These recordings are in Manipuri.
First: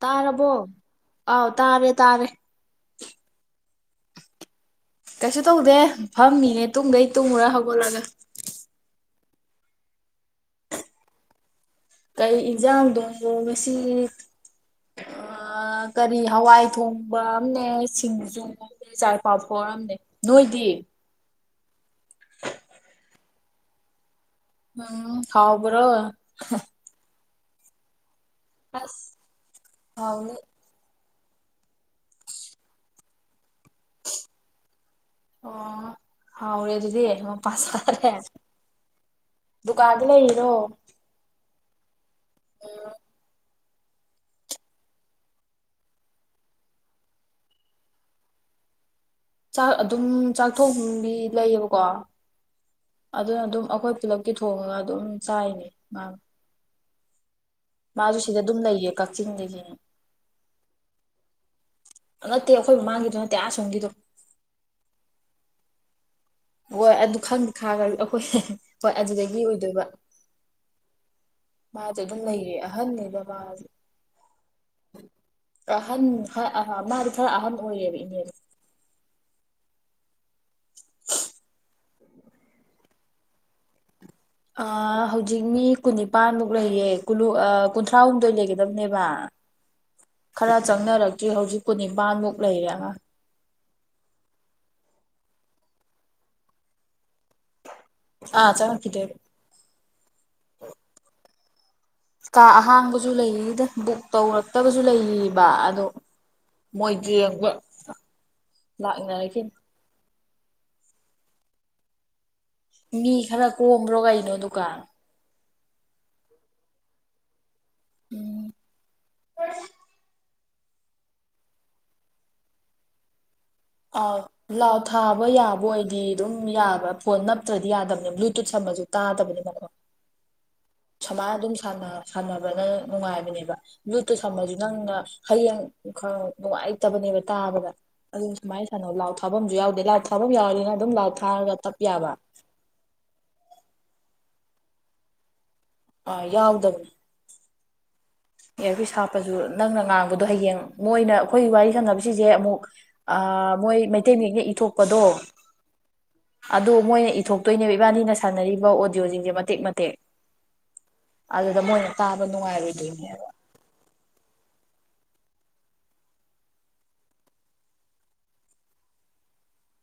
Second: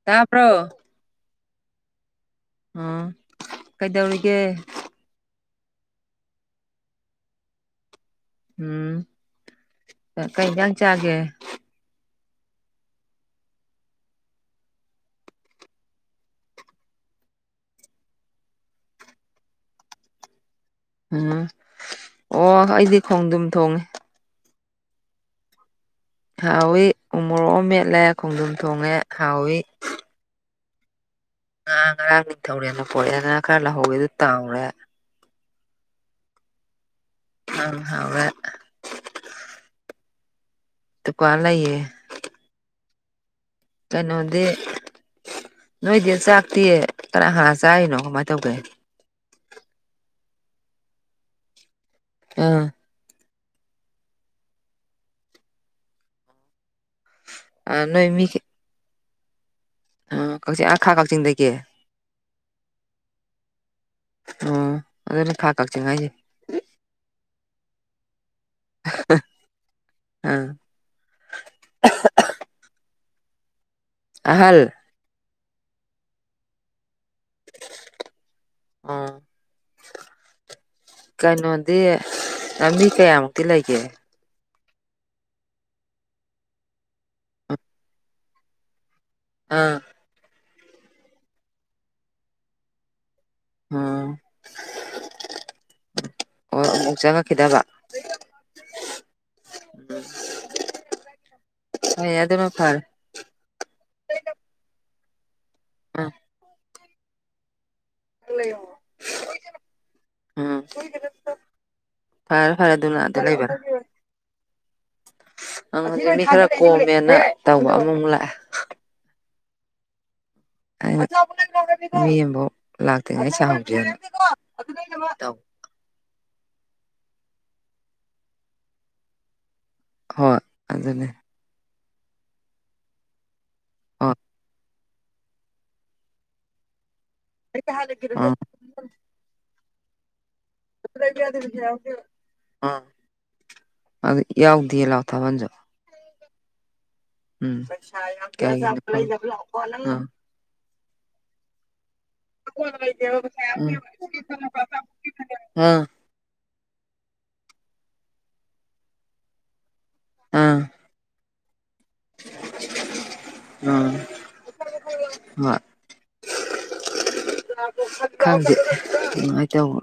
ꯇꯥꯔꯕꯣ ꯇꯥꯕ꯭ꯔꯣ ꯑꯥꯎ ꯇꯥꯔꯦ ꯇꯥꯔꯦ ꯑꯥ ꯀꯩꯗꯧꯔꯤꯒꯦ ꯀꯩꯁꯨ ꯇꯧꯗꯦ ꯐꯝꯃꯤꯌꯦ ꯇꯨꯡꯒꯩ ꯇꯨꯡꯃꯨꯔꯥ ꯍꯧꯒꯠꯂꯒ ꯎꯝ ꯀꯩ ꯑꯦꯟꯁꯥꯡ ꯆꯥꯒꯦ ꯀꯩ ꯌꯦꯟꯖꯥꯡꯗꯣꯅꯣ ꯉꯁꯤ ꯀꯔꯤ ꯍꯋꯥꯏ ꯊꯣꯡꯕ ꯑꯅꯦ ꯁꯤꯡꯖꯨ ꯑꯅꯦ ꯆꯥꯏ ꯄꯥꯐꯣꯔ ꯑꯝꯅꯦ ꯅꯣꯏꯗꯤ ꯎꯝ ꯑꯣ ꯑꯩꯗꯤ ꯈꯣꯡꯗꯨꯝ ꯊꯣꯡꯉꯦ ꯎꯝ ꯍꯥꯎꯕ꯭ꯔꯣ ꯍꯥꯎꯏꯤ ꯎ ꯃꯣꯔꯣꯛ ꯑꯃ ꯃꯦꯠꯂꯦ ꯈꯣꯡꯗꯝ ꯊꯣꯡꯉꯦ ꯑꯁ ꯍꯥꯎꯏꯤ ꯍꯥꯎꯅꯤ ꯉꯔꯥꯡ ꯉꯔꯥꯡ ꯅꯤꯡꯊꯧꯔꯦꯅ ꯄꯣꯔꯛꯦ ꯉꯥꯡ ꯈꯔ ꯂꯧꯍꯧꯋꯦ ꯑꯗꯨ ꯇꯥꯎꯔꯦ ꯑꯣ ꯍꯥꯎꯔꯦ ꯑꯗꯨꯗꯤ ꯎꯝ ꯍꯥꯎꯔꯦ ꯗꯨꯀꯥꯟ ꯎ ꯂꯩꯔꯣ ꯗꯨꯀꯥꯟ ꯂꯩꯌꯦ ꯗ ꯀꯩꯅꯣꯗꯤ ꯅꯣꯏꯗꯤ ꯆꯥꯛꯇꯤ ꯀꯅꯥ ꯍꯥꯟ ꯆꯥꯔꯤꯅꯣ ꯀꯃꯥꯏꯅ ꯇꯧꯒꯦ ꯆꯥꯛ ꯑꯗꯨꯝ ꯆꯥꯛꯊꯣꯡꯕꯤ ꯂꯩꯌꯦꯕꯀꯣ ꯑꯥ ꯑꯗꯨꯅ ꯑꯗꯨꯝ ꯑꯩꯈꯣꯏ ꯈꯨꯂꯞꯀꯤ ꯊꯣꯡꯉꯒ ꯑꯗꯨꯝ ꯆꯥꯏꯅꯤ ꯃꯥ ꯎ ꯃꯥꯁꯨ ꯁꯤꯗ ꯑꯗꯨꯝ ꯂꯩꯌꯦ ꯀꯛꯆꯤꯡꯗꯒꯤꯅꯦ ꯑ ꯀꯛꯆꯤꯡ ꯑꯈꯥ ꯀꯛꯆꯤꯡꯗꯒꯤ ꯅꯠꯇꯦ ꯑꯩꯈꯣꯏ ꯃꯃꯥꯡꯒꯤꯗꯣ ꯅꯠꯇꯦ ꯑꯥꯁꯣꯝꯒꯤꯗꯣ ꯆꯉꯥꯏꯁꯦ ꯍꯣꯏ ꯑꯗꯨ ꯈꯪꯗꯦ ꯈꯥꯒ ꯑꯩꯈꯣꯏ ꯍꯣꯏ ꯑꯗꯨꯗꯒꯤ ꯑꯣꯏꯗꯣꯏꯕ ꯑꯥ ꯃꯥꯁꯦ ꯑꯗꯨꯝ ꯂꯩꯌꯦ ꯑꯍꯟꯅ ꯕꯕꯥꯁꯦ ꯑꯍꯜ ꯑꯍꯟ ꯑ ꯃꯥꯗꯤ ꯈꯔ ꯑꯍꯟ ꯑꯣꯏꯔꯌꯦꯕ ꯏꯅꯦ ꯑꯣ ꯀꯩꯅꯣꯗꯤ ꯃꯤ ꯀꯌꯥꯃꯨꯛꯇꯤ ꯂꯩꯒꯦ ꯍꯧꯖꯤꯛ ꯃꯤ ꯀꯨꯟꯅꯤꯄꯥꯟꯃꯨꯛ ꯂꯩꯌꯦ ꯀ ꯀꯨꯟꯊ꯭ꯔꯥꯍꯨꯝꯗꯣꯏ ꯂꯩꯒꯗꯕꯅꯦꯕ ꯑꯥ ꯈꯔ ꯆꯪꯅꯔꯛꯇ꯭ꯔꯤ ꯍꯧꯖꯤꯛ ꯀꯨ ꯅꯤꯄꯥꯟꯃꯨꯛ ꯂꯩꯔꯦꯅ ꯎꯝ ꯑꯣ ꯆ ꯑꯥ ꯆꯉ ꯀꯇꯦ ꯍꯣꯏ ꯀꯥ ꯑꯗꯨꯅ ꯐꯔꯦ ꯑꯍꯥꯡꯕꯁꯨ ꯂꯩꯗ ꯕꯨꯛ ꯇꯧꯔꯛꯇꯕꯁꯨ ꯂꯩꯕ ꯑꯗꯣ ꯎꯝ ꯃꯣꯏꯗꯤ ꯌꯦꯡꯕ ꯂꯥꯛꯅꯔꯁꯤꯅꯤ ꯑ ꯐꯔꯦ ꯐꯔꯦ ꯃꯤ ꯑꯗꯨꯅꯗ ꯂꯩꯕ ꯈꯔ ꯀꯣꯝꯕ꯭ꯔꯣ ꯀꯩꯅꯣ ꯗꯨꯀꯥꯟ ꯑꯪ ꯃꯤ ꯈꯔ ꯀꯣꯝꯃꯦꯅ ꯇꯧꯕ ꯑꯃꯨꯃꯨꯛ ꯂꯥꯛꯑꯦ ꯎ ꯃꯤ ꯑꯃꯕꯨꯥꯎ ꯂꯥꯛꯇꯉꯩ ꯆ ꯑꯥꯎ ꯂꯥꯎ ꯊꯥꯕ ꯌꯥꯕ ꯑꯣꯏꯗꯤ ꯑꯗꯨꯝ ꯌꯥꯕ ꯄꯣꯟꯅ ꯐꯠꯇ꯭ꯔꯗꯤ ꯌꯥꯗꯕꯅꯤ ꯕ꯭ꯂꯨꯇꯨꯠ ꯁꯝꯝꯕꯁꯨ ꯇꯥꯗꯕꯅꯤꯅ ꯍꯣꯏ ꯑꯗꯨꯅꯦ ꯁꯨꯃꯥꯏꯅ ꯑꯗꯨꯝ ꯁꯥꯟꯅꯕꯅ ꯅꯨꯡꯉꯥꯏꯕꯅꯦꯕ ꯂꯨꯠꯇ ꯍꯣꯏ ꯁꯝꯕꯁꯨ ꯅꯪꯅ ꯍꯌꯦꯡ ꯈꯔ ꯅꯨꯡꯉꯥꯏꯇꯕꯅꯦꯕ ꯇꯥꯕꯗ ꯑꯗꯨ ꯎꯝ ꯁ ꯂꯥꯎ ꯊꯕꯝꯁꯨ ꯌꯥꯎꯗꯦ ꯂ ꯊꯛ ꯌꯥꯎꯅꯤꯅ ꯑꯗꯨꯝ ꯂꯥꯎ ꯊꯥꯔꯒ ꯊꯞ ꯌꯥꯕ ꯎꯝ ꯑꯗꯨ ꯌꯥꯎꯗꯦ ꯂꯥꯎꯊꯥꯕꯜꯁꯨ ꯑ ꯌꯥꯎꯗꯕ ꯎꯝ ꯀꯩꯒꯤꯅꯣ ꯏꯌꯥꯔꯄꯤꯤꯁ ꯈꯪꯗꯦ ꯍꯥꯞꯄꯁꯨ ꯅꯪꯅ ꯎꯝ ꯉꯥꯡꯕꯗꯣ ꯍꯌꯦꯡ ꯃꯣꯏꯅ ꯑꯩꯈꯣꯏ ꯋꯥꯔꯤ ꯁꯥꯟꯅꯕꯁꯤꯁꯦ ꯑꯥ ꯑꯃꯨꯛ ꯑꯥ ꯃꯣꯏ ꯃꯩꯇꯩ ꯃꯌꯦꯛꯅ ꯏꯊꯣꯛꯄꯗꯣ ꯑꯗꯨ ꯃꯣꯏꯅ ꯄꯨꯊꯣꯛꯇꯣꯏꯅꯦꯕ ꯏꯕꯥꯅꯤꯅ ꯁꯥꯟꯅꯔꯤꯕ ꯑꯣꯗꯤꯌꯣꯁꯤꯡꯁꯦ ꯃꯇꯦꯛ ꯃꯇꯦꯛ ꯑꯥ ꯑꯗꯨꯗ ꯃꯣꯏꯅ ꯇꯥꯕ ꯅꯨꯡꯉꯥꯏꯔꯣꯏꯗꯣꯏ ꯎꯝ ꯈꯪꯗꯦ ꯆꯕ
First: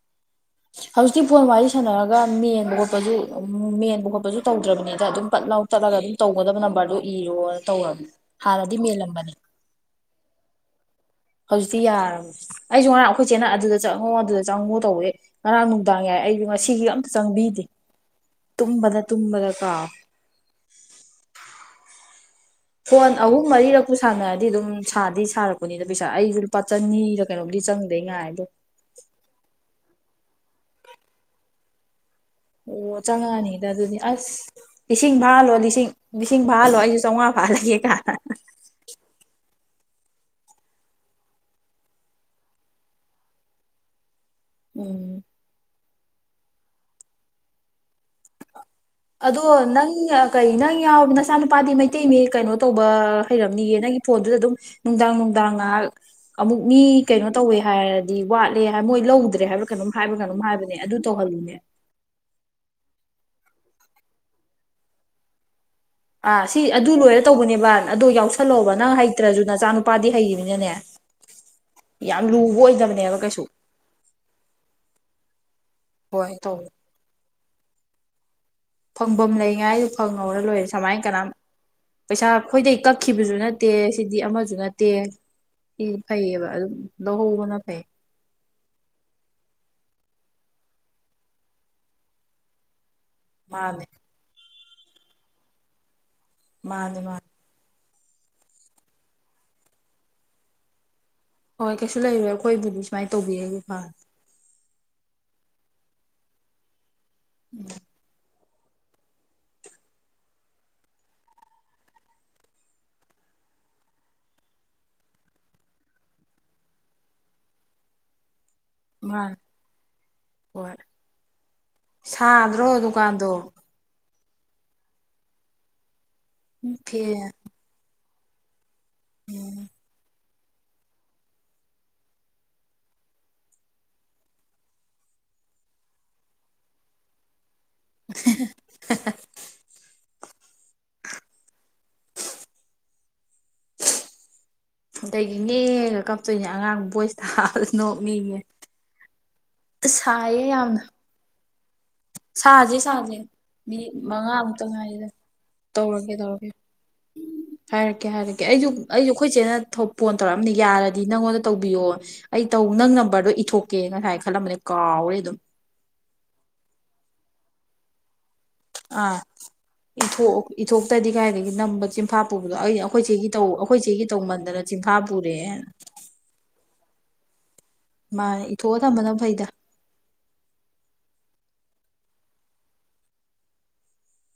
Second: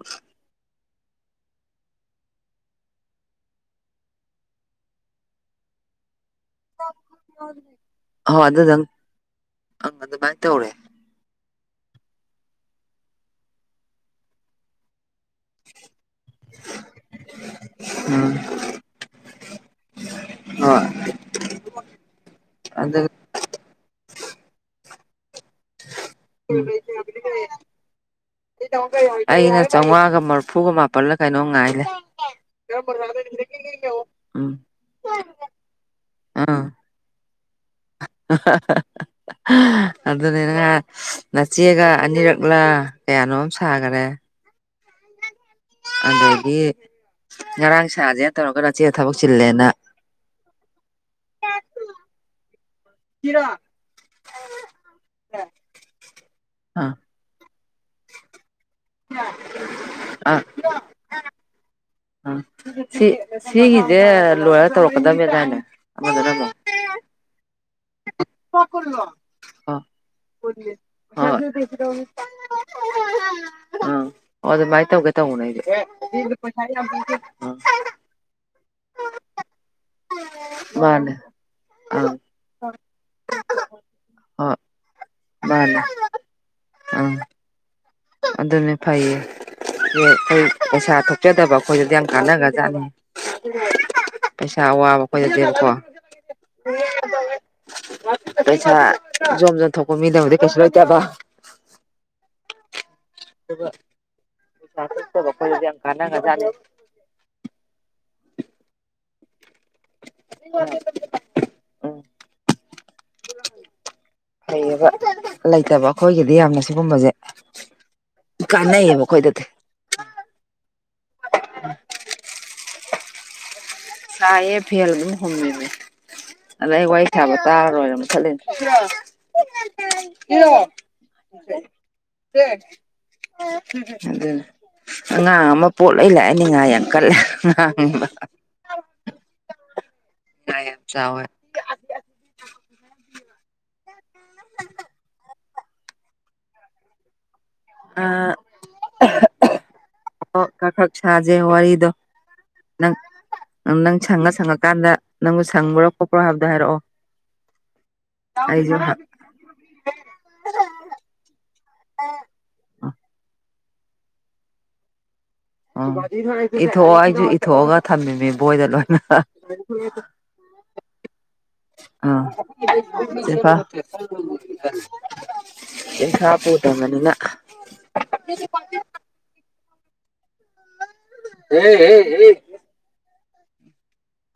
ꯍꯧꯖꯤꯛꯇꯤ ꯐꯣꯟ ꯋꯥꯔꯤ ꯁꯥꯟꯅꯔꯒ ꯃꯦꯟꯕ ꯈꯣꯠꯄꯁꯨ ꯎ ꯃꯦꯟꯕ ꯈꯣꯠꯄꯁꯨ ꯇꯧꯗ꯭ꯔꯕꯅꯦꯗ ꯑꯗꯨꯝ ꯄꯠ ꯂꯥꯎ ꯆꯠꯂꯒ ꯑꯗꯨꯝ ꯇꯧꯒꯗꯕ ꯅꯝꯕꯔꯗꯨꯣ ꯏꯔꯣꯅ ꯇꯧꯔꯕꯅꯦ ꯍꯣꯏ ꯍꯥꯟꯅꯗꯤ ꯑꯗꯨꯗꯪ ꯃꯦꯜꯂꯝꯕꯅꯦ ꯑꯪ ꯑꯗꯨꯃꯥꯏꯅ ꯇꯧꯔꯦ ꯍꯧꯖꯤꯛꯇꯤ ꯌꯥꯔꯕꯅꯦ ꯑꯩꯁꯨ ꯉꯔꯥꯡ ꯑꯩꯈꯣꯏꯁꯦꯅ ꯑꯗꯨꯗ ꯆꯪꯉꯣ ꯑꯗꯨꯗ ꯆꯪꯉꯣ ꯇꯧꯋꯦ ꯉꯔꯥꯡ ꯅꯨꯡꯗꯥꯡ ꯌꯥꯏ ꯑꯩꯁꯨ ꯉꯁꯤꯒꯤ ꯑꯝꯇ ꯆꯪꯕꯤꯗꯦ ꯇꯨꯝꯕꯗ ꯇꯨꯝꯕꯗ ꯀꯥ [inaudible] ꯑꯗꯨ ꯐꯣꯟ ꯑꯍꯨꯝ ꯃꯔꯤꯔꯛꯄꯨ ꯁꯥꯟꯅꯔꯗꯤ ꯑꯗꯨꯝ ꯁꯥꯗꯤ ꯊꯥꯔꯛꯄꯅꯤꯗ ꯄꯩꯁꯥ ꯑꯩꯁꯨ ꯂꯨꯄꯥ ꯆꯅꯤꯗ ꯀꯩꯅꯣꯝꯗꯤ ꯆꯪꯗꯦ ꯉꯥꯏ ꯍꯥꯏꯗꯣ ꯑꯩꯅ ꯆꯥꯝꯃꯉꯥꯒ ꯃꯔꯐꯨꯒ ꯃꯥꯄꯜꯂ ꯀꯩꯅꯣꯝ ꯉꯥꯏꯂꯦ ꯑꯣ ꯆꯪꯉꯛꯑꯅꯤꯗ ꯑꯗꯨꯗꯤ ꯑꯁ ꯎꯝ ꯂꯤꯁꯤꯡ ꯐꯥꯍꯜꯂꯣ ꯂꯤꯁꯤꯡ ꯂꯤꯁꯤꯡ ꯑꯥ ꯐꯥꯍꯜꯂꯣ ꯑꯩꯁꯨ ꯆꯥꯝꯃꯉꯥ ꯄꯦ ꯀ ꯑꯗꯨꯅꯤꯅꯍꯥꯛ ꯅꯆꯦꯒ ꯑꯅꯤꯔꯛꯂꯥ ꯀꯌꯥꯅꯣ ꯑꯃ ꯁꯥꯈꯔꯦ ꯎꯝ ꯑꯗꯒꯤ ꯉꯔꯥꯡ ꯁꯥꯁꯦꯅ ꯇꯧꯔꯒꯔ ꯆꯦ ꯑꯗꯣ ꯅꯪ ꯀꯩ ꯅꯪ ꯌꯥꯎ ꯅꯆꯥ ꯅꯨꯨꯄꯥꯗꯤ ꯃꯩꯇꯩ ꯃꯤ ꯀꯩꯅꯣ ꯇꯧꯕ ꯍꯩꯔꯝꯅꯤꯌꯦ ꯅꯪ ꯐꯣꯟꯗꯨꯗ ꯑꯗꯨꯝ ꯅꯨꯡꯗꯥꯡ ꯅꯨꯡꯗꯥꯡ ꯉꯥꯏꯍꯥꯛ ꯑꯃꯨꯛ ꯃꯤ ꯑꯥ ꯀꯩꯅꯣ ꯇꯧꯋꯦ ꯍꯥꯏꯔꯗꯤ ꯋꯥꯠꯂꯦ ꯍꯥꯏ ꯃꯣꯏ ꯂꯧꯗ꯭ꯔꯦ ꯍꯥꯏꯕ꯭ꯔꯥ ꯀꯩꯅꯣꯝ ꯍꯥꯏꯕ ꯀꯩꯅꯣꯝ ꯍꯥꯏꯕꯅꯦ ꯑꯗꯨ ꯇꯧꯍꯜꯂꯨꯅꯦ ꯎ ꯁꯤ ꯁꯤꯒꯤꯁꯦ ꯂꯣꯏꯔ ꯇꯧꯔꯛꯀꯗꯕꯅꯦꯗꯥꯅꯦ ꯑꯥ ꯁꯤ ꯑꯗꯨ ꯂꯣꯏꯔ ꯇꯧꯕꯅꯦꯕ ꯑꯗꯨꯣ ꯌꯥꯎꯁꯜꯂꯛꯣꯕ ꯅꯪ ꯍꯩꯇ꯭ꯔꯁꯨ ꯅꯆꯥꯅ ꯅꯨꯄꯥꯗꯤ ꯍꯩꯅꯤꯅꯅꯦ ꯀꯩꯁꯨ ꯑ ꯑꯗꯥꯏ ꯇꯧꯒꯦ ꯇꯧꯅ ꯍꯣꯏ ꯇꯧ ꯐꯪꯐꯝ ꯂꯩꯉꯥꯏꯗ ꯐꯪꯍꯧꯔ ꯂꯣꯏꯔꯦ ꯑꯥ ꯁꯨꯃꯥꯏꯅ ꯃꯥꯅꯦ ꯀꯅꯥ ꯑꯥ ꯄꯩꯁꯥ ꯈꯈꯣꯏꯗꯩ ꯀꯛ ꯀꯈꯤꯕꯁꯨ ꯅꯠꯇꯦ ꯁꯤꯗꯤ ꯑꯃꯁꯨ ꯍꯣꯏ ꯅꯠꯇꯦ ꯃꯥꯅꯦ ꯁꯤ ꯐꯩꯌꯦꯕ ꯑꯗꯨꯝ ꯑꯪ ꯂꯧꯍꯧꯕꯅ ꯐꯩ ꯑꯗꯨꯅꯦ ꯐꯩꯌꯦ ꯑꯩꯈꯣꯏ ꯄꯩꯁꯥ ꯊꯣꯛꯆꯗꯕ ꯑꯩꯈꯣꯏꯗꯗꯤ ꯌꯥꯝ ꯀꯥꯟꯅꯈ꯭ꯔꯖꯥꯠꯅꯤ ꯃꯥꯅꯦ ꯄꯩꯁꯥ ꯑꯋꯥꯕ ꯈꯣꯏ ꯂꯩꯗꯦꯕꯀꯣ ꯃꯥꯅꯦ ꯃꯥꯅꯤ ꯄꯩꯁꯥ ꯖꯣꯝ ꯖꯣꯝ ꯊꯣꯛꯄ ꯃꯤꯗꯕꯨꯗꯤ ꯀꯩꯁꯨ ꯂꯣꯏꯇꯦꯕ ꯍꯣꯏ ꯀꯩꯁꯨ ꯂꯩꯔꯦ ꯑꯩꯈꯣꯏꯕꯨꯗꯤ ꯁꯨꯃꯥꯏꯅ ꯇꯧꯕꯤꯔꯒꯦ ꯐꯅꯤꯦ ꯌꯥꯝ ꯀꯥꯟꯅ ꯉꯖꯥꯅꯤ ꯎꯝ ꯎꯝ ꯂꯩ ꯂꯩꯇꯕ ꯑꯩꯈꯣꯏꯒꯤꯗꯤ ꯌꯥꯝꯅ ꯁꯤꯒꯨꯝꯕꯁꯦ ꯀꯥꯟꯅꯩꯌꯦꯕ ꯃꯥꯅꯦ ꯑꯩꯈꯣꯏꯗꯗꯤ ꯍꯣꯏ ꯁꯥꯗ꯭ꯔꯣ ꯗꯨꯀꯥꯟꯗꯣ ꯆꯥꯏꯌꯦ ꯐꯦꯜ ꯑꯗꯨꯝ ꯍꯨꯝꯃꯤꯁꯦ ꯑꯗꯩ ꯑꯩ ꯋꯥꯔꯤ ꯁꯥꯕ ꯆꯥꯔꯔꯣꯏꯕ [unintelligible] ꯎꯝ ꯀ ꯑꯗꯨ ꯑꯉꯥꯡ ꯑꯃ ꯄꯣꯠꯂ ꯂꯥꯛꯑꯅꯤ ꯉꯥ ꯌꯥꯝ ꯀꯜꯂꯦ ꯉꯥ ꯎꯝ [unintelligible] ꯌꯥ ꯌꯥꯝ ꯆꯋꯥꯏ ꯑꯗꯒꯤꯅꯦꯒ ꯀꯞꯇꯣꯏꯅꯦ ꯑꯉꯥꯡ ꯕꯣꯏꯁꯇ ꯅꯣꯛ ꯑꯥ ꯃꯤꯉꯦ ꯁꯥꯏꯌꯦ ꯌꯥꯝꯅ ꯋꯥꯔꯤꯗ ꯁꯥꯍꯖꯦ ꯁꯥꯍꯖꯦ ꯅꯪ ꯁꯪꯉ ꯁꯪꯉꯀꯥꯟꯗ ꯅꯪꯕꯨ ꯁꯪꯕ꯭ꯔꯣ ꯇꯧꯔꯒꯦ ꯈꯣꯠꯄ꯭ꯔꯣ ꯍꯥꯏꯕꯗꯣ ꯇꯧꯔꯒꯦ ꯍꯥꯏꯔꯛꯑꯣ ꯍꯥꯏꯔꯛꯀꯦ ꯍꯥꯏꯔꯛꯀꯦ ꯑꯩꯁꯨ ꯑꯩꯁꯨ ꯑꯩꯈꯣꯏ ꯆꯦꯠꯅ ꯐꯣꯟ ꯇꯧꯔꯛꯑꯝꯅꯤ ꯌꯥꯔꯗꯤ ꯅꯪꯉꯣꯟꯗ ꯇꯧꯕꯤꯌꯣ ꯑꯩ ꯅꯪ ꯅꯝꯕꯔꯗꯣ ꯏꯊꯣꯛꯀꯦ ꯉꯁꯥꯏ ꯈꯜꯂꯝꯕꯅꯦ ꯀꯥꯎꯔꯦ ꯑꯗꯨꯝ ꯎꯝ ꯏꯊꯣꯛꯑꯣ ꯑꯩꯁꯨ ꯏꯊꯣꯛꯑꯒ ꯊꯝꯃꯤꯃꯤ ꯕꯣꯏꯗ ꯑꯥ ꯂꯣꯏꯅ ꯏꯊꯣꯛ ꯏꯊꯣꯛꯇꯗꯤ ꯀꯥꯏꯗꯒꯤ ꯅꯝꯕ ꯆꯤꯟꯐꯥ ꯑꯥ ꯄꯨꯕꯗꯣ ꯑ ꯑꯩꯈꯣꯏꯆꯦꯒꯤ ꯆꯦ ꯇꯧ ꯐꯥꯎ ꯑꯩꯈꯣꯏ ꯆꯦꯒꯤ ꯇꯧꯃꯟꯗꯅ ꯚꯥꯕꯨꯔꯦ ꯆꯥꯄꯪꯉꯅꯤꯅ ꯃꯥꯅꯦ ꯏꯊꯣꯛꯑ ꯊꯝꯝꯕꯗ ꯐꯩꯗ ꯍ ꯍ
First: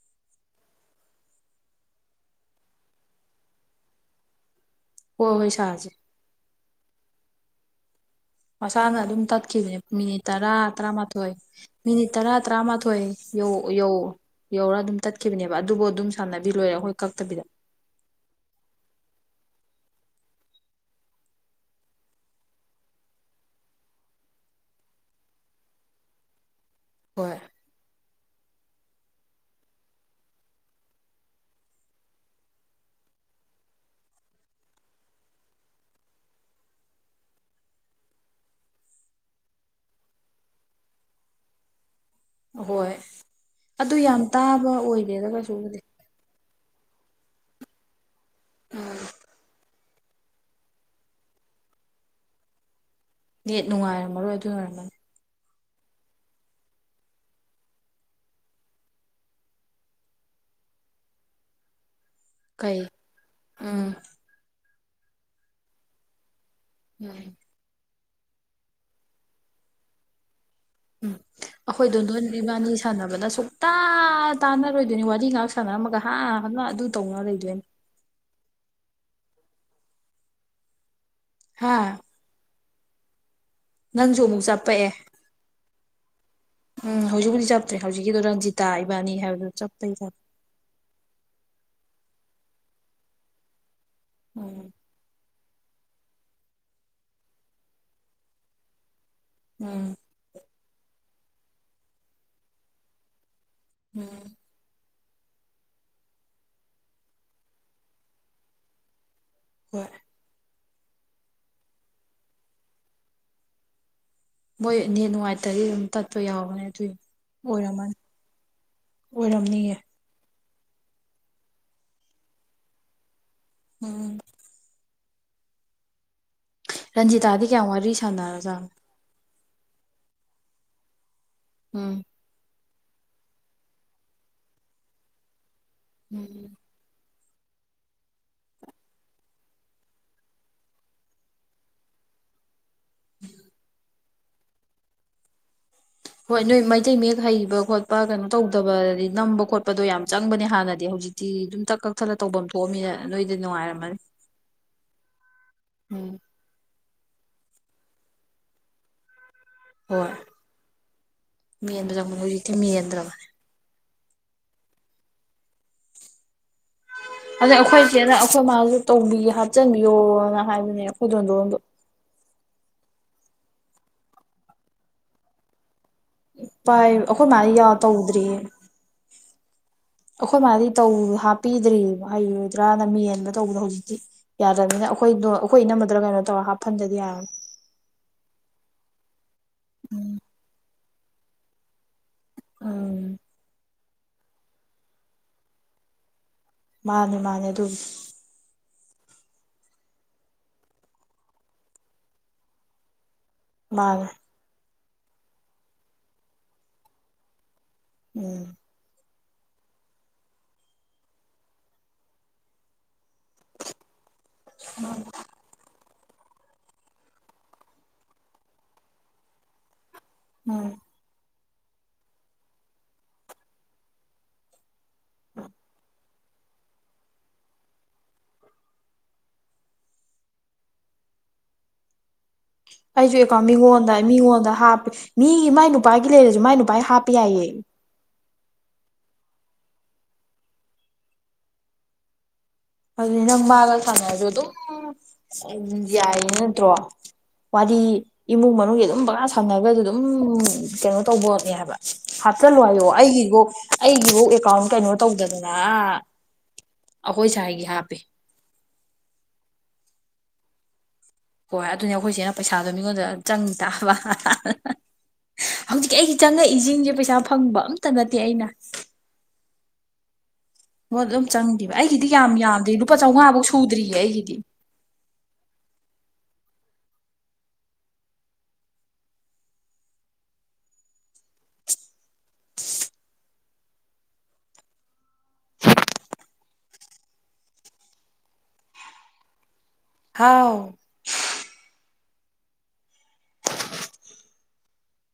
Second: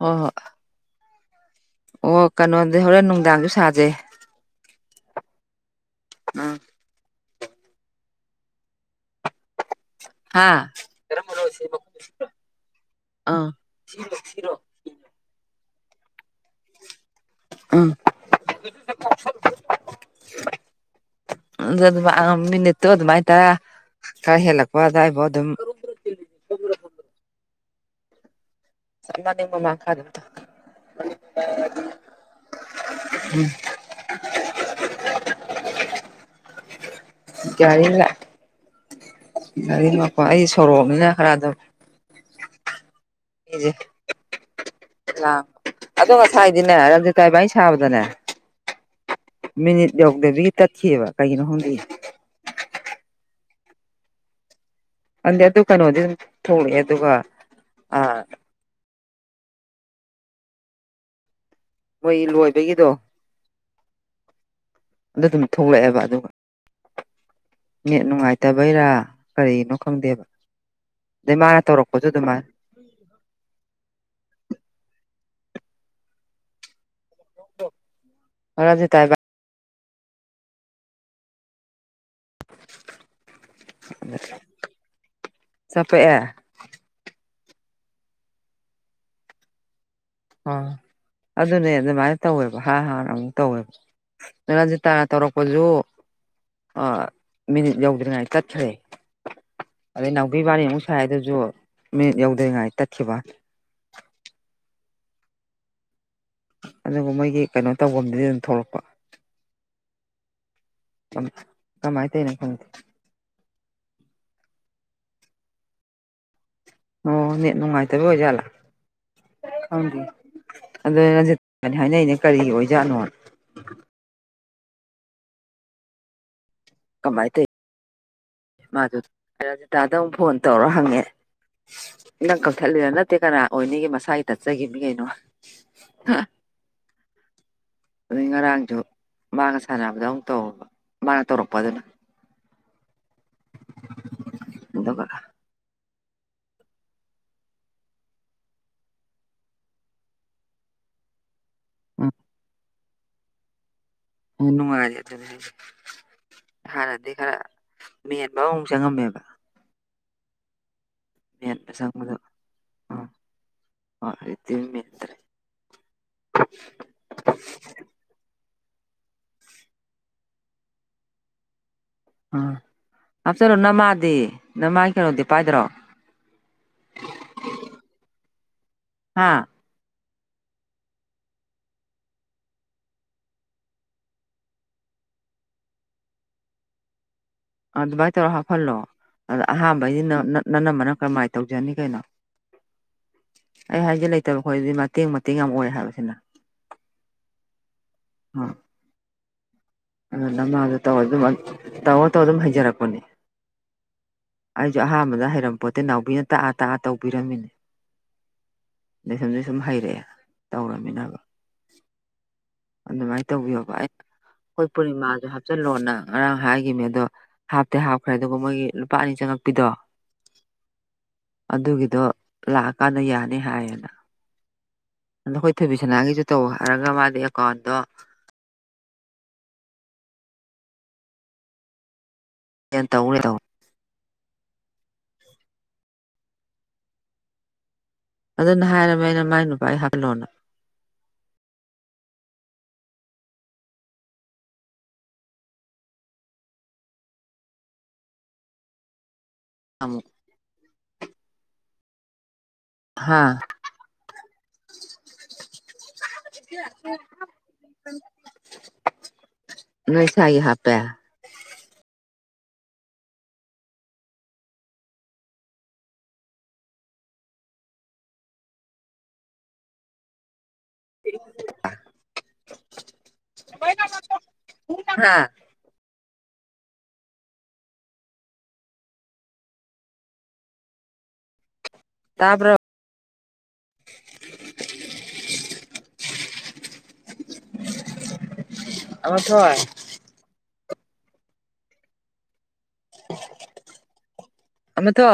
ꯍ ꯍꯣ ꯑꯣ ꯀꯩꯅꯣꯗꯤ ꯍꯣꯔꯦꯟ ꯅꯨꯡꯗꯥꯡꯁꯨ ꯁꯥꯖꯩ ꯍꯣ ꯍꯣꯏ ꯁꯥꯖꯦ ꯑꯝ ꯑꯁꯥꯅ ꯑꯗꯨꯝ ꯇꯀ ꯃꯤꯅꯤꯠ ꯇꯔꯥ ꯑꯥ ꯇꯔꯥꯃꯥꯊꯣꯏ ꯃꯤꯅꯤꯠ ꯇꯔꯥ ꯇꯔꯥꯃꯥꯊꯣꯏ ꯌꯧ ꯌꯧ ꯌꯧꯔꯒ ꯑꯗꯨꯝ ꯆꯠꯈꯤꯕꯅꯦꯕ ꯑꯗꯨꯕꯨ ꯑꯗꯨꯝ ꯁꯥꯟꯅꯕꯤ ꯂꯣꯏꯔꯦ ꯑꯩꯈꯣꯏ ꯀꯛꯇꯕꯤꯗ ꯎꯝ ꯑꯗꯨ ꯃꯤꯅꯤꯠꯇꯣ ꯑꯗꯨꯃꯥꯏ ꯇꯔ ꯈꯔ ꯍꯦꯜꯂꯛꯄ ꯑꯗꯨꯗꯥꯋꯥꯏꯐꯣ ꯑꯗꯨꯝ [inaudible] ꯍ ꯁꯃꯅꯤ ꯃ ꯃ ꯈꯥꯗ ꯎꯠꯇ ꯎꯝ ꯀꯔꯤꯂ ꯒꯥꯔꯤ ꯃꯄꯣ ꯑꯩ ꯁꯣꯔꯣꯛꯑꯅꯤꯅ ꯈꯔꯗ ꯑꯣꯏ ꯑꯗꯨ ꯌꯥꯝ ꯇꯥꯕ ꯑꯣꯏꯒꯦꯗ ꯀꯩꯁꯨꯕꯨꯗꯤ ꯐꯥꯏꯗꯅꯦ ꯔꯟꯖꯤ ꯇꯥꯏꯕ ꯁꯥꯕꯗꯅꯦ ꯃꯤꯅꯤꯠ ꯌꯧꯗꯕꯤꯒꯤ ꯇꯠꯈꯤꯑꯕ ꯀꯩꯒꯤꯅꯣ ꯍꯣꯡꯗꯦ ꯅ ꯅꯨꯡꯉꯥꯏꯔꯝꯃꯔꯣꯏ ꯑꯗꯨ ꯑꯣꯏꯔꯝꯃꯅꯤ ꯑꯗꯨ ꯀꯩꯅꯣꯗꯤ ꯑꯗꯨꯝ ꯊꯣꯛꯂꯑꯦ ꯑꯗꯨꯒ ꯑꯥ ꯃꯣꯏ ꯀꯩ ꯂꯣꯏꯕꯒꯤꯗꯣ ꯎꯝ ꯑꯗꯨ ꯑꯗꯨꯝ ꯊꯣꯛꯂꯛꯑꯦꯕ ꯑꯗꯨꯒ ꯎꯝ ꯅꯦꯠ ꯅꯨꯡꯉꯥꯏꯇꯕꯩꯔꯥ ꯀꯔꯤꯅꯣ ꯈꯪꯗꯦꯕ ꯎꯝ ꯑꯗꯩ ꯃꯥꯅ ꯑꯩꯈꯣꯏꯗꯣ ꯇꯧꯔꯛꯄꯁꯨ ꯅꯣꯏ ꯑꯗꯨꯃꯥꯏꯅ ꯏꯕꯥꯅꯤ ꯁꯥꯟꯅꯕꯅ ꯁꯨꯡꯛꯇ ꯇꯥꯟꯅꯔꯣꯏꯗꯣꯏꯅꯤ ꯋꯥꯔꯤ ꯉꯥꯛ ꯁꯥꯟꯅꯔꯝꯃꯒ ꯍꯥ ꯍꯅ ꯑꯗꯨ ꯇꯧꯅ ꯂꯩꯗꯣꯏꯅꯦ ꯍꯔꯗꯤ ꯇꯥꯏꯕ ꯍꯥꯥ ꯅꯪꯁꯨ ꯑꯃꯨꯛ ꯆꯠꯄꯛꯑꯦ ꯆꯠꯄꯛꯑꯦ ꯎꯝ ꯍꯧꯖꯤꯛ ꯍꯧꯖꯤꯛ ꯆꯠꯇ꯭ꯔꯦ ꯍꯧꯛꯀꯤꯣ ꯔꯟꯖꯤꯇꯥ ꯏꯕꯥꯅꯤ ꯍꯥꯏꯕꯗꯨꯣ ꯆꯞꯄꯩ ꯆ꯭ꯔꯦ ꯑ ꯑꯗꯨꯅꯦ ꯑꯗꯨꯃꯥꯏꯅ ꯇꯧꯋꯦꯕ ꯍꯥꯥꯟ ꯍꯥꯟꯅ ꯑꯃꯨꯛ ꯇꯧꯋꯦꯕ ꯎꯝ ꯍꯔꯖꯤ ꯇ ꯇꯔꯛ ꯀꯁꯨ ꯃꯤꯅꯤꯠ ꯌꯧꯗ꯭ꯔꯤꯉꯥꯏ ꯆꯠꯈ꯭ꯔꯦ ꯎꯝ ꯑꯗꯩ ꯅꯥꯎꯈꯩ ꯋꯥꯔꯤꯕꯥꯃꯨꯛ ꯁꯥꯏ ꯑꯗꯨꯁꯨ ꯃꯤ ꯌꯧꯗ꯭ꯔꯤꯉꯥꯏ ꯇꯠꯈꯤꯕ ꯎꯝ ꯑꯗꯨꯒ ꯃꯣꯏꯒꯤ ꯀꯩꯅꯣ ꯇꯧꯐꯝꯗꯨꯗꯤ ꯑꯗꯨꯝ ꯊꯣꯛꯂꯛꯄ ꯍꯣꯏ ꯀꯥꯏ ꯇꯅꯦ ꯈꯦ ꯃꯣꯏ ꯅ ꯅꯨꯡꯉꯥꯏꯇꯗꯤ ꯑꯗꯨꯝ ꯇꯠꯄ ꯌꯥꯎꯒꯅꯦ ꯑꯣ ꯅꯠ ꯅꯨꯡꯉꯥꯏꯇꯕ ꯑꯣꯏꯖꯂ ꯑꯣꯏꯔꯝꯅꯤꯌꯦ ꯑꯗꯨ ꯔꯟꯖꯤꯅꯤ ꯍꯥꯏꯅꯩꯅꯦ ꯀꯔꯤ ꯑꯣꯏꯖꯥꯠꯅꯣ ꯎꯝ ꯀꯃꯥꯏꯅ ꯔꯟꯖꯤꯇꯥꯗꯤ ꯇꯧꯏ ꯀꯌꯥꯝ ꯋꯥꯔꯤ ꯁꯥꯟꯅꯔꯔꯕꯒꯦ ꯃꯥꯗꯨ ꯔꯥꯖꯤꯇꯥꯗ ꯑꯃꯨꯛ ꯐꯣꯟ ꯇꯧꯔꯣ ꯍꯪꯉꯦ ꯎꯝ ꯊꯠꯂꯤꯗ ꯅꯠꯇꯦ ꯀꯅꯥ ꯑꯣꯏꯅꯤꯒꯤ ꯃꯁꯥꯒꯤ ꯇꯠꯆꯈꯤꯕꯅꯤ ꯀꯩꯅꯣ ꯎꯝ ꯔꯣꯏ ꯉꯔꯥꯡ ꯆꯣ ꯃꯥꯅ ꯁꯥꯟꯅꯕꯗ ꯑꯃꯨꯛ ꯇꯧꯕ ꯃꯥꯅ ꯇꯧꯔꯛꯄ ꯑꯗꯨꯅ ꯏꯗ ꯀꯔ ꯍꯣꯏ ꯅꯣꯏ ꯃꯩꯇꯩ ꯃꯌꯦꯛ ꯍꯩꯕ ꯈꯣꯠꯄ ꯀꯩꯅꯣ ꯇꯧꯗꯕ ꯅꯝꯕ ꯈꯣꯠꯄꯗꯣ ꯌꯥꯝ ꯆꯪꯕꯅꯦ ꯍꯥꯟꯅꯗꯤ ꯍꯧꯖꯤꯛ ꯍꯧꯖꯤꯛꯇꯤ ꯑꯗꯨꯝ ꯇꯛ ꯀꯛ ꯊꯠꯂ ꯇꯧꯐꯝ ꯊꯣꯛꯑꯃꯤꯅ ꯅꯣꯏꯗ ꯅꯨꯡꯉꯥꯏꯔꯝꯃꯅꯤ ꯍꯅꯨꯡꯃꯦ ꯑꯗꯨ ꯎꯝ ꯑꯩ ꯈꯔ ꯃꯤꯦꯟꯕ ꯑꯃꯨꯛ ꯆꯪꯉꯝꯃꯦꯕ ꯍꯣꯏ ꯃꯦꯟꯕ ꯆ ꯍꯧꯖꯤꯛꯇꯤ ꯃꯦꯟꯗ꯭ꯔꯕꯅꯦ ꯍꯠꯇ ꯃꯇ꯭ꯔꯦ ꯑ ꯑꯣꯈꯣꯏꯗꯤꯅ ꯑꯈꯣꯏ ꯃꯥꯜ ꯇꯧꯕꯤ ꯍꯥꯞꯆꯤꯟꯕꯤꯌꯣꯅ ꯍꯥꯏꯕꯅꯦ ꯑꯩꯈꯣꯏꯗꯣꯟꯗꯣꯟꯗ ꯎ ꯍꯥꯞꯆꯔꯣ ꯅꯃꯥꯗꯤ ꯅꯃꯥꯒꯤ ꯀꯩꯅꯣꯗꯤ ꯄꯥꯏꯗ꯭ꯔꯣ ꯄꯥꯏ ꯑꯩꯈꯣꯏ ꯃꯥꯔꯤ ꯌꯥꯎ ꯇ ꯎꯗꯔꯤ ꯍꯥ ꯑꯩꯈꯣꯏ ꯃꯥꯗꯤ ꯇꯧ ꯍꯥꯞꯄꯤꯗ꯭ꯔꯤꯑ ꯍꯩꯔꯣꯏꯗ꯭ꯔꯅ ꯃꯦꯟꯕ ꯇꯧꯕꯗꯣ ꯍꯧꯖꯤꯛꯇꯤ ꯌꯥꯗ꯭ꯔꯕꯅꯤꯅ ꯑꯩꯈꯣꯏꯗꯣ ꯑꯩꯈꯣꯏ ꯏꯝꯃꯗ꯭ꯔ ꯀꯩꯅꯣ ꯇꯧꯔ ꯍꯥꯞ ꯐꯟꯖꯗꯤ ꯌꯥꯔ ꯑꯗꯨꯃꯥꯏꯅ ꯇꯧꯔꯒ ꯍꯥꯞꯍꯜꯂꯣ ꯑꯗ ꯑꯍꯥꯟꯕꯩꯁꯤ ꯅꯅꯝꯕꯅ ꯀꯔꯝꯍꯥꯏꯅ ꯇꯧꯖꯅꯤ ꯀꯩꯅꯣ ꯑꯝ ꯑꯩ ꯍꯥꯏꯗꯤꯦ ꯂꯩꯇꯕ ꯈꯈꯣꯏꯗꯤ ꯃꯇꯦꯡ ꯃꯇꯦꯡ ꯌꯥꯝ ꯑꯣꯏ ꯍꯥꯏꯕꯁꯤꯅ ꯃꯥꯅꯦ ꯃꯥꯅꯦ ꯑꯗꯨꯝ ꯑꯗꯨ ꯅꯃꯥꯗ ꯇꯧꯔꯝ ꯇꯧ ꯇꯧꯔ ꯑꯗꯨꯝ ꯍꯩꯖꯔꯛꯄꯅꯦ ꯃꯥꯅꯦ ꯑꯩꯁꯨ ꯑꯍꯥꯟꯕꯗ ꯍꯩꯔꯝꯄꯣ ꯇꯦ ꯅꯥꯎꯕꯤꯅ ꯇꯥꯛꯑ ꯇꯥꯛꯑ ꯇꯧꯕꯤꯔꯝꯃꯤꯅꯦ ꯎꯝ ꯑ ꯁꯨꯝꯗꯩ ꯁꯨꯝ ꯍꯩꯔꯛꯑꯦ ꯇꯧꯔꯃꯤꯅꯕ ꯑꯗꯨꯃꯥꯏꯅ ꯇꯧꯕꯤꯌꯣꯕ ꯑꯩ ꯑꯩꯈꯣꯏ ꯄꯨꯔꯅꯤꯃꯥꯁꯨꯦ ꯍꯥꯞꯆꯜꯂꯣꯅ ꯉꯔꯥꯡ ꯍꯥꯏꯈꯤꯕꯅꯦ ꯑꯗꯣ ꯍꯥꯞꯇꯤ ꯍꯥꯞꯈ꯭ꯔꯦ ꯑꯗꯨꯕꯨ ꯃꯣꯏꯒꯤ ꯂꯨꯄꯥ ꯑꯅꯤ ꯆꯪꯉꯛꯄꯤꯗꯣ ꯎꯝ ꯑꯗꯨꯒꯤꯗꯣ ꯂꯥꯛꯑꯀꯥꯟꯗ ꯌꯥꯅꯤ ꯍꯥꯏꯌꯦꯅ ꯑꯗꯣ ꯑꯩꯈꯣꯏ ꯊꯣꯏꯕꯤꯁꯅꯥꯒꯤꯁꯨ ꯇꯧ ꯍꯥꯏꯔꯒ ꯃꯥꯗꯤ ꯑꯦꯀꯥꯎꯟꯗꯣ ꯕꯦꯟ ꯇꯧ ꯑꯩꯁꯨ ꯂꯩꯍꯧ ꯀꯝ ꯏꯉꯣꯗ ꯃꯤꯉꯣꯟꯗ ꯍꯥꯞꯄ ꯃꯤ ꯃꯥꯏ ꯅꯨꯄꯥꯒꯤ ꯂꯩꯔꯁꯨ ꯃꯥꯏ ꯅꯨꯄꯥꯒꯤ ꯍꯥꯞꯄ ꯌꯥꯏꯌꯦ ꯑꯗꯨꯅ ꯍꯥꯏꯔꯝꯃꯦ ꯑꯩꯅ ꯃꯥꯏ ꯅꯨꯄꯥ ꯑꯩ ꯍꯥꯞꯂꯣꯅ ꯑꯗꯨ ꯅꯝ ꯃꯥꯒꯜ ꯁꯅ ꯍꯥꯏꯔ ꯑꯗꯨ ꯝ ꯌꯥꯏꯌꯦ ꯅꯠꯇ꯭ꯔꯣ ꯋꯥꯔꯤ ꯏꯃꯨꯡ ꯃꯅꯨꯡꯒꯤ ꯑꯗꯨꯝ ꯕꯀꯥ ꯁꯪꯅꯕ ꯑꯗꯨꯝ ꯑꯃꯨꯛ ꯀꯩꯅꯣ ꯇꯧꯕꯠꯅꯦ ꯍꯥꯏꯕ ꯆꯠꯂꯨ ꯍꯥꯏꯌꯣ ꯍꯥ ꯑꯩꯒꯤꯐꯧ ꯑꯩꯒꯤꯐꯧ ꯑꯦꯀꯥꯎꯟ ꯀꯩꯅꯣ ꯇꯧꯗꯗꯅ ꯑꯩꯈꯣꯏ ꯁ ꯍꯥꯏꯒꯤ ꯍꯥꯞꯄꯦ ꯅꯁ ꯏ ꯍꯥꯞꯄꯦ ꯍꯣꯏ ꯑꯗꯨꯅꯦ ꯑꯩꯈꯣꯏꯁꯦꯅ ꯄꯩꯁꯥꯗꯣ ꯃꯤꯉꯣꯟꯗ ꯆꯪꯉ ꯇꯥꯕ ꯍꯧꯖꯤꯛꯀꯤ ꯑꯩꯁ ꯆꯪꯉꯛꯏꯁꯤꯡꯁꯦ ꯄꯩꯁꯥ ꯐꯪꯕ ꯑꯝꯇ ꯅꯠꯇꯦ ꯑꯩꯅ ꯃꯣꯏ ꯑꯗꯨꯝ ꯆꯪꯗꯦꯕ ꯑꯩꯒꯤꯗꯤ ꯌꯥꯝ ꯌꯥꯝꯗ꯭ꯦ ꯂꯨꯄꯥ ꯆꯥꯝꯃꯉꯥꯐꯧ ꯁꯨꯗ꯭ꯔꯤꯌꯦ ꯑꯩꯒꯤꯗꯤ ꯑ ꯇꯄ [inaudible] ꯑ ꯊꯣꯛꯣꯏ ꯍꯥꯎ [inaudible] ꯑ ꯊ